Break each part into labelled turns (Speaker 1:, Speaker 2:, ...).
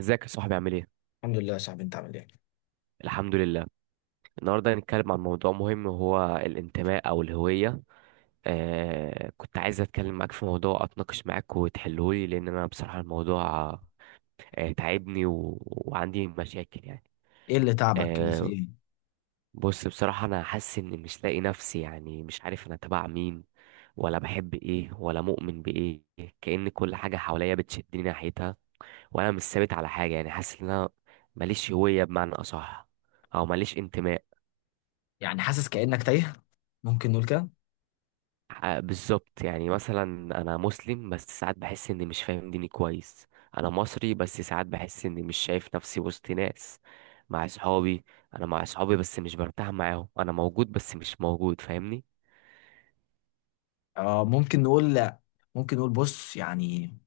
Speaker 1: ازيك يا صاحبي، عامل ايه؟
Speaker 2: الحمد لله يا صاحبي، انت عامل ايه؟
Speaker 1: الحمد لله. النهارده هنتكلم عن موضوع مهم، وهو الانتماء او الهوية. كنت عايز اتكلم معاك في موضوع، اتناقش معاك وتحلهولي، لان انا بصراحة الموضوع تعبني، وعندي مشاكل يعني.
Speaker 2: ايه اللي تعبك كده، في
Speaker 1: آه
Speaker 2: ايه؟
Speaker 1: بص، بصراحة انا حاسس اني مش لاقي نفسي، يعني مش عارف انا تبع مين، ولا بحب ايه، ولا مؤمن بايه. كأن كل حاجة حواليا بتشدني ناحيتها، وانا مش ثابت على حاجة. يعني حاسس ان انا ماليش هوية بمعنى اصح، او ماليش انتماء.
Speaker 2: يعني حاسس كأنك تايه؟ ممكن نقول كده؟
Speaker 1: بالظبط. يعني مثلا انا مسلم، بس ساعات بحس اني مش فاهم ديني كويس. انا مصري، بس ساعات بحس اني مش شايف نفسي وسط ناس. مع اصحابي، انا مع اصحابي بس مش برتاح معاهم. انا موجود بس مش موجود، فاهمني؟
Speaker 2: اه، ممكن نقول لا. ممكن نقول بص، يعني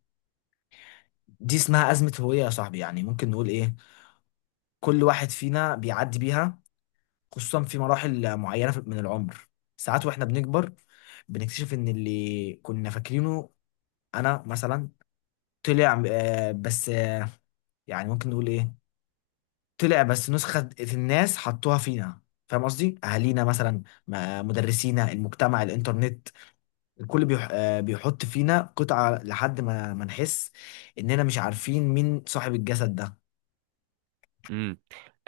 Speaker 2: دي اسمها أزمة هوية يا صاحبي. يعني ممكن نقول ايه؟ كل واحد فينا بيعدي بيها، خصوصا في مراحل معينة من العمر. ساعات واحنا بنكبر، بنكتشف ان اللي كنا فاكرينه انا مثلا طلع، آه، بس آه، يعني ممكن نقول ايه؟ طلع بس نسخة الناس حطوها فينا. فاهم قصدي؟ أهالينا مثلا، مدرسينا، المجتمع، الإنترنت. الكل بيحط فينا قطعة لحد ما نحس إننا مش عارفين مين صاحب الجسد ده.
Speaker 1: امم.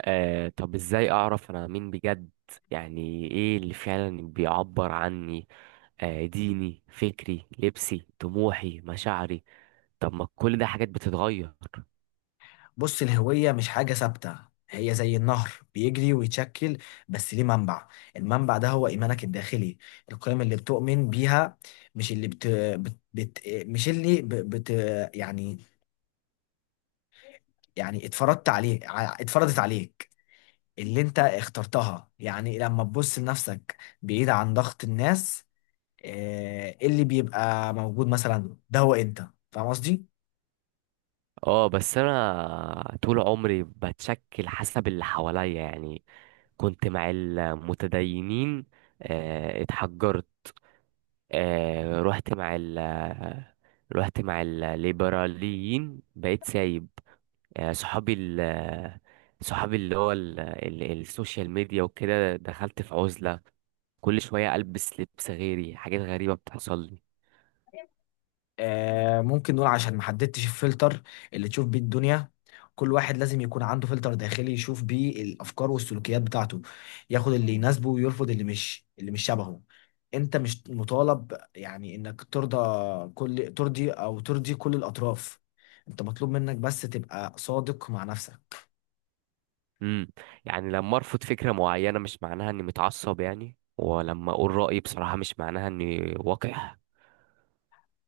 Speaker 1: طب ازاي اعرف انا مين بجد؟ يعني ايه اللي فعلا بيعبر عني؟ ديني، فكري، لبسي، طموحي، مشاعري. طب ما كل ده حاجات بتتغير.
Speaker 2: بص، الهوية مش حاجة ثابتة. هي زي النهر بيجري ويتشكل، بس ليه منبع. المنبع ده هو إيمانك الداخلي، القيم اللي بتؤمن بيها، مش اللي بت... بت... بت... مش اللي ب... بت... يعني اتفرضت عليك. اللي انت اخترتها، يعني لما تبص لنفسك بعيد عن ضغط الناس، اللي بيبقى موجود مثلا ده هو انت. فاهم قصدي؟
Speaker 1: اه، بس انا طول عمري بتشكل حسب اللي حواليا يعني. كنت مع المتدينين، اتحجرت. آه، رحت مع ال رحت مع الليبراليين، بقيت سايب. آه، صحابي ال صحابي اللي هو السوشيال ميديا وكده، دخلت في عزلة. كل شوية ألبس لبس غيري، حاجات غريبة بتحصل لي.
Speaker 2: ممكن نقول عشان ما حددتش الفلتر اللي تشوف بيه الدنيا. كل واحد لازم يكون عنده فلتر داخلي يشوف بيه الافكار والسلوكيات بتاعته. ياخد اللي يناسبه ويرفض اللي مش شبهه. انت مش مطالب يعني انك ترضى كل ترضي او ترضي كل الاطراف. انت مطلوب منك بس تبقى صادق مع نفسك.
Speaker 1: امم. يعني لما ارفض فكره معينه مش معناها اني متعصب، يعني ولما اقول رايي بصراحه مش معناها اني وقح.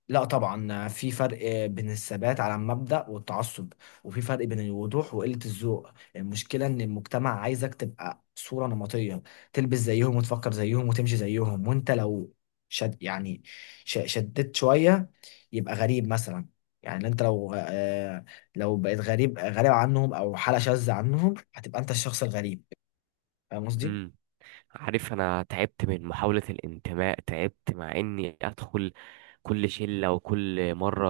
Speaker 2: لا طبعا، في فرق بين الثبات على المبدأ والتعصب، وفي فرق بين الوضوح وقلة الذوق. المشكلة ان المجتمع عايزك تبقى صورة نمطية، تلبس زيهم وتفكر زيهم وتمشي زيهم. وانت لو شد يعني شددت شوية يبقى غريب مثلا. يعني انت لو، لو بقيت غريب غريب عنهم او حالة شاذة عنهم، هتبقى انت الشخص الغريب. فاهم قصدي؟
Speaker 1: امم. عارف، انا تعبت من محاوله الانتماء. تعبت مع اني ادخل كل شله، وكل مره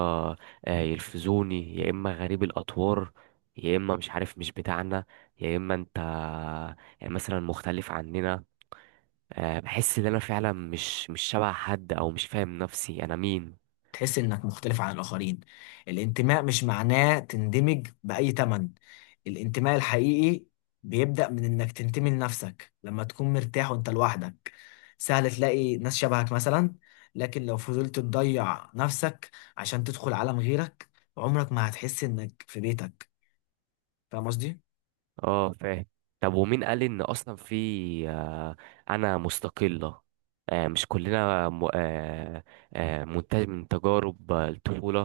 Speaker 1: يلفزوني يا اما غريب الاطوار، يا اما مش عارف مش بتاعنا، يا اما انت يعني مثلا مختلف عننا. بحس ان انا فعلا مش شبه حد، او مش فاهم نفسي انا مين.
Speaker 2: تحس انك مختلف عن الاخرين. الانتماء مش معناه تندمج باي تمن. الانتماء الحقيقي بيبدأ من انك تنتمي لنفسك. لما تكون مرتاح وانت لوحدك، سهل تلاقي ناس شبهك مثلا. لكن لو فضلت تضيع نفسك عشان تدخل عالم غيرك، عمرك ما هتحس انك في بيتك. فاهم قصدي؟
Speaker 1: اه، فاهم. طب ومين قال ان اصلا في آه، انا مستقلة؟ مش كلنا منتج من تجارب الطفولة،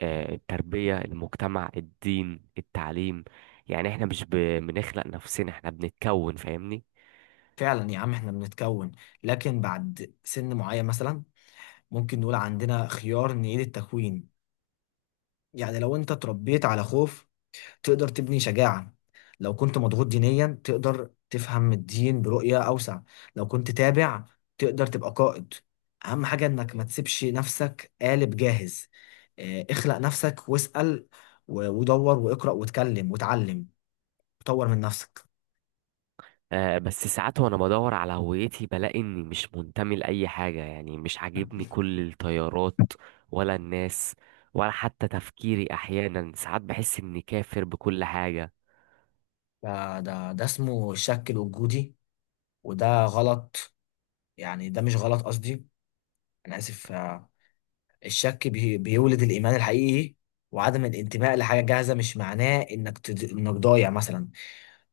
Speaker 1: التربية، المجتمع، الدين، التعليم. يعني احنا مش ب- بنخلق نفسنا، احنا بنتكون، فاهمني؟
Speaker 2: فعلا يا عم، احنا بنتكون، لكن بعد سن معين مثلا ممكن نقول عندنا خيار نعيد التكوين. يعني لو انت اتربيت على خوف، تقدر تبني شجاعة. لو كنت مضغوط دينيا، تقدر تفهم الدين برؤية أوسع. لو كنت تابع، تقدر تبقى قائد. أهم حاجة إنك ما تسيبش نفسك قالب جاهز. اخلق نفسك، واسأل ودور واقرأ واتكلم واتعلم وطور من نفسك.
Speaker 1: بس ساعات وانا بدور على هويتي بلاقي اني مش منتمي لأي حاجة. يعني مش عاجبني كل التيارات، ولا الناس، ولا حتى تفكيري. احيانا ساعات بحس اني كافر بكل حاجة.
Speaker 2: ده اسمه الشك الوجودي. وده غلط، يعني ده مش غلط قصدي، أنا آسف. الشك بيولد الإيمان الحقيقي. وعدم الانتماء لحاجة جاهزة مش معناه إنك ضايع مثلا.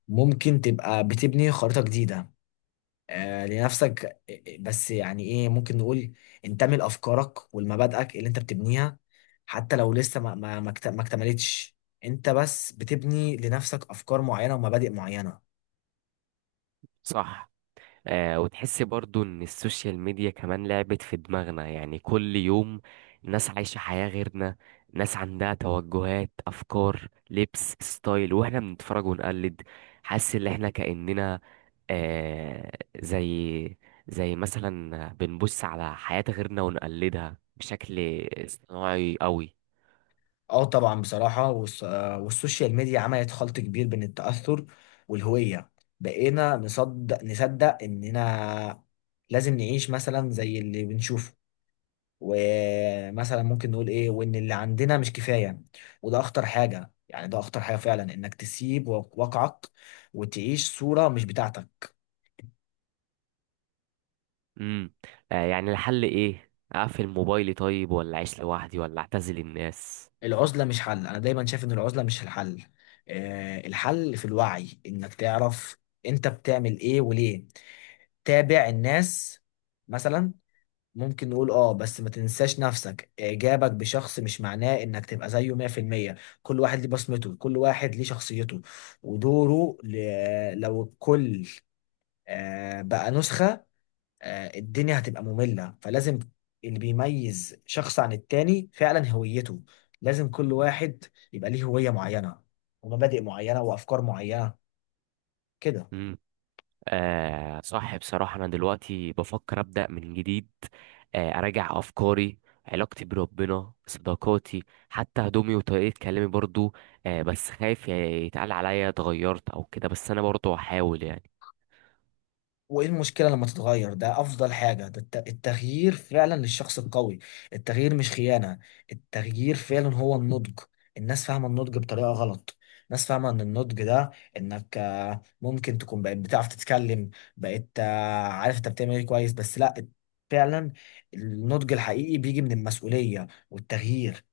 Speaker 2: ممكن تبقى بتبني خريطة جديدة لنفسك. بس يعني إيه ممكن نقول، انتمي لأفكارك ولمبادئك اللي أنت بتبنيها، حتى لو لسه ما اكتملتش. أنت بس بتبني لنفسك أفكار معينة ومبادئ معينة.
Speaker 1: صح. وتحس برضو ان السوشيال ميديا كمان لعبت في دماغنا. يعني كل يوم ناس عايشة حياة غيرنا، ناس عندها توجهات، افكار، لبس، ستايل، واحنا بنتفرج ونقلد. حاسس ان احنا كأننا آه زي زي مثلا بنبص على حياة غيرنا ونقلدها بشكل صناعي قوي.
Speaker 2: اه طبعا، بصراحة والسوشيال ميديا عملت خلط كبير بين التأثر والهوية. بقينا نصدق إننا لازم نعيش مثلا زي اللي بنشوفه، ومثلا ممكن نقول إيه، وإن اللي عندنا مش كفاية. وده أخطر حاجة، يعني ده أخطر حاجة فعلا إنك تسيب واقعك وتعيش صورة مش بتاعتك.
Speaker 1: امم. يعني الحل ايه؟ اقفل موبايلي؟ طيب ولا اعيش لوحدي، ولا اعتزل الناس؟
Speaker 2: العزلة مش حل. أنا دايما شايف إن العزلة مش الحل. الحل في الوعي، إنك تعرف أنت بتعمل إيه وليه. تابع الناس مثلا، ممكن نقول اه، بس ما تنساش نفسك. اعجابك بشخص مش معناه انك تبقى زيه 100%. كل واحد ليه بصمته، كل واحد ليه شخصيته ودوره. لو الكل بقى نسخة، الدنيا هتبقى مملة. فلازم اللي بيميز شخص عن التاني فعلا هويته. لازم كل واحد يبقى ليه هوية معينة ومبادئ معينة وأفكار معينة كده.
Speaker 1: آه، صح. بصراحة أنا دلوقتي بفكر أبدأ من جديد. أراجع أفكاري، علاقتي بربنا، صداقاتي، حتى هدومي وطريقة كلامي برضو. بس خايف يتقال عليا اتغيرت أو كده، بس أنا برضو هحاول يعني.
Speaker 2: وايه المشكلة لما تتغير؟ ده افضل حاجة. ده التغيير فعلا للشخص القوي. التغيير مش خيانة، التغيير فعلا هو النضج. الناس فاهمة النضج بطريقة غلط. الناس فاهمة ان النضج ده انك، ممكن تكون بقيت بتعرف تتكلم، بقيت عارف انت بتعمل ايه كويس. بس لا، فعلا النضج الحقيقي بيجي من المسؤولية والتغيير.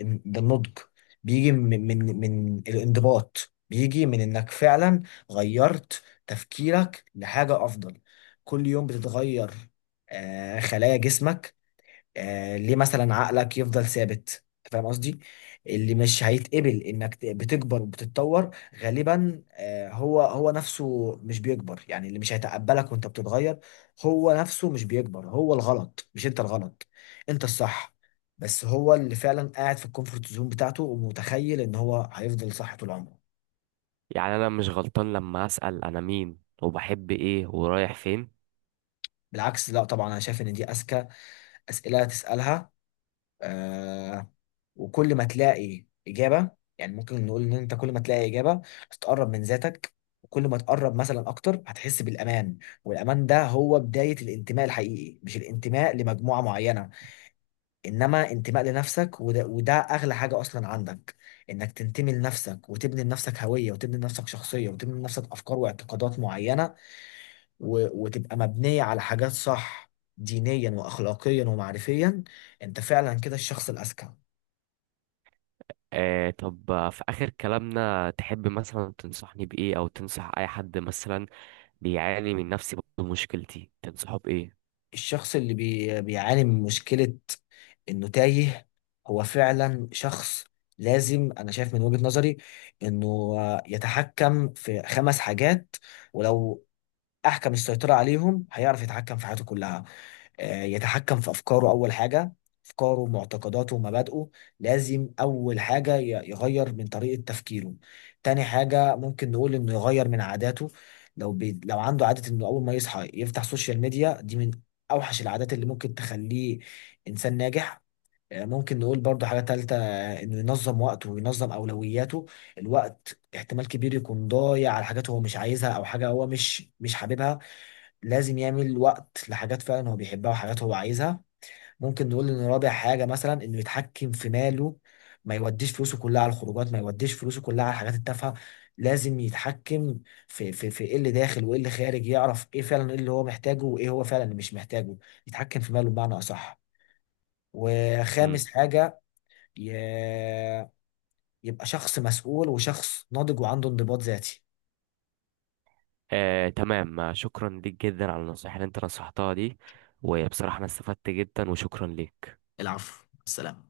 Speaker 2: ده النضج، بيجي من الانضباط، بيجي من انك فعلا غيرت تفكيرك لحاجة افضل. كل يوم بتتغير خلايا جسمك، ليه مثلا عقلك يفضل ثابت؟ انت فاهم قصدي؟ اللي مش هيتقبل انك بتكبر وبتتطور، غالبا هو هو نفسه مش بيكبر. يعني اللي مش هيتقبلك وانت بتتغير، هو نفسه مش بيكبر. هو الغلط، مش انت الغلط. انت الصح، بس هو اللي فعلا قاعد في الكومفورت زون بتاعته ومتخيل ان هو هيفضل صح طول عمره.
Speaker 1: يعني أنا مش غلطان لما أسأل أنا مين، وبحب إيه، ورايح فين؟
Speaker 2: بالعكس، لا طبعا، انا شايف ان دي اذكى اسئله تسالها. آه، وكل ما تلاقي إجابة، يعني ممكن نقول إن أنت كل ما تلاقي إجابة هتقرب من ذاتك. وكل ما تقرب مثلا أكتر، هتحس بالأمان. والأمان ده هو بداية الانتماء الحقيقي، مش الانتماء لمجموعة معينة، إنما انتماء لنفسك. وده أغلى حاجة أصلا عندك، إنك تنتمي لنفسك وتبني لنفسك هوية، وتبني لنفسك شخصية، وتبني لنفسك أفكار واعتقادات معينة وتبقى مبنية على حاجات صح، دينيا وأخلاقيا ومعرفيا. أنت فعلا كده الشخص الأذكى.
Speaker 1: طب، في آخر كلامنا تحب مثلا تنصحني بإيه؟ أو تنصح أي حد مثلا بيعاني من نفس مشكلتي، تنصحه بإيه؟
Speaker 2: الشخص اللي بيعاني من مشكلة انه تايه، هو فعلا شخص لازم، انا شايف من وجهة نظري، انه يتحكم في خمس حاجات. ولو احكم السيطره عليهم، هيعرف يتحكم في حياته كلها. يتحكم في افكاره اول حاجه. افكاره، معتقداته ومبادئه. لازم اول حاجه يغير من طريقه تفكيره. تاني حاجه ممكن نقول انه يغير من عاداته. لو عنده عاده انه اول ما يصحى يفتح سوشيال ميديا، دي من اوحش العادات اللي ممكن تخليه انسان ناجح. ممكن نقول برضو حاجة تالتة، انه ينظم وقته وينظم اولوياته. الوقت احتمال كبير يكون ضايع على حاجات هو مش عايزها، او حاجة هو مش حاببها. لازم يعمل وقت لحاجات فعلا هو بيحبها وحاجات هو عايزها. ممكن نقول ان رابع حاجة مثلا انه يتحكم في ماله. ما يوديش فلوسه كلها على الخروجات، ما يوديش فلوسه كلها على الحاجات التافهة. لازم يتحكم في ايه اللي داخل وايه اللي خارج. يعرف ايه فعلا، ايه اللي هو محتاجه وايه هو فعلا اللي مش محتاجه. يتحكم في ماله بمعنى اصح. وخامس
Speaker 1: مم.
Speaker 2: حاجة ي... يبقى شخص مسؤول وشخص ناضج وعنده انضباط ذاتي.
Speaker 1: آه، تمام. شكرا ليك جدا على النصائح اللي انت نصحتها دي، وبصراحة انا استفدت جدا، وشكرا ليك.
Speaker 2: العفو، السلام.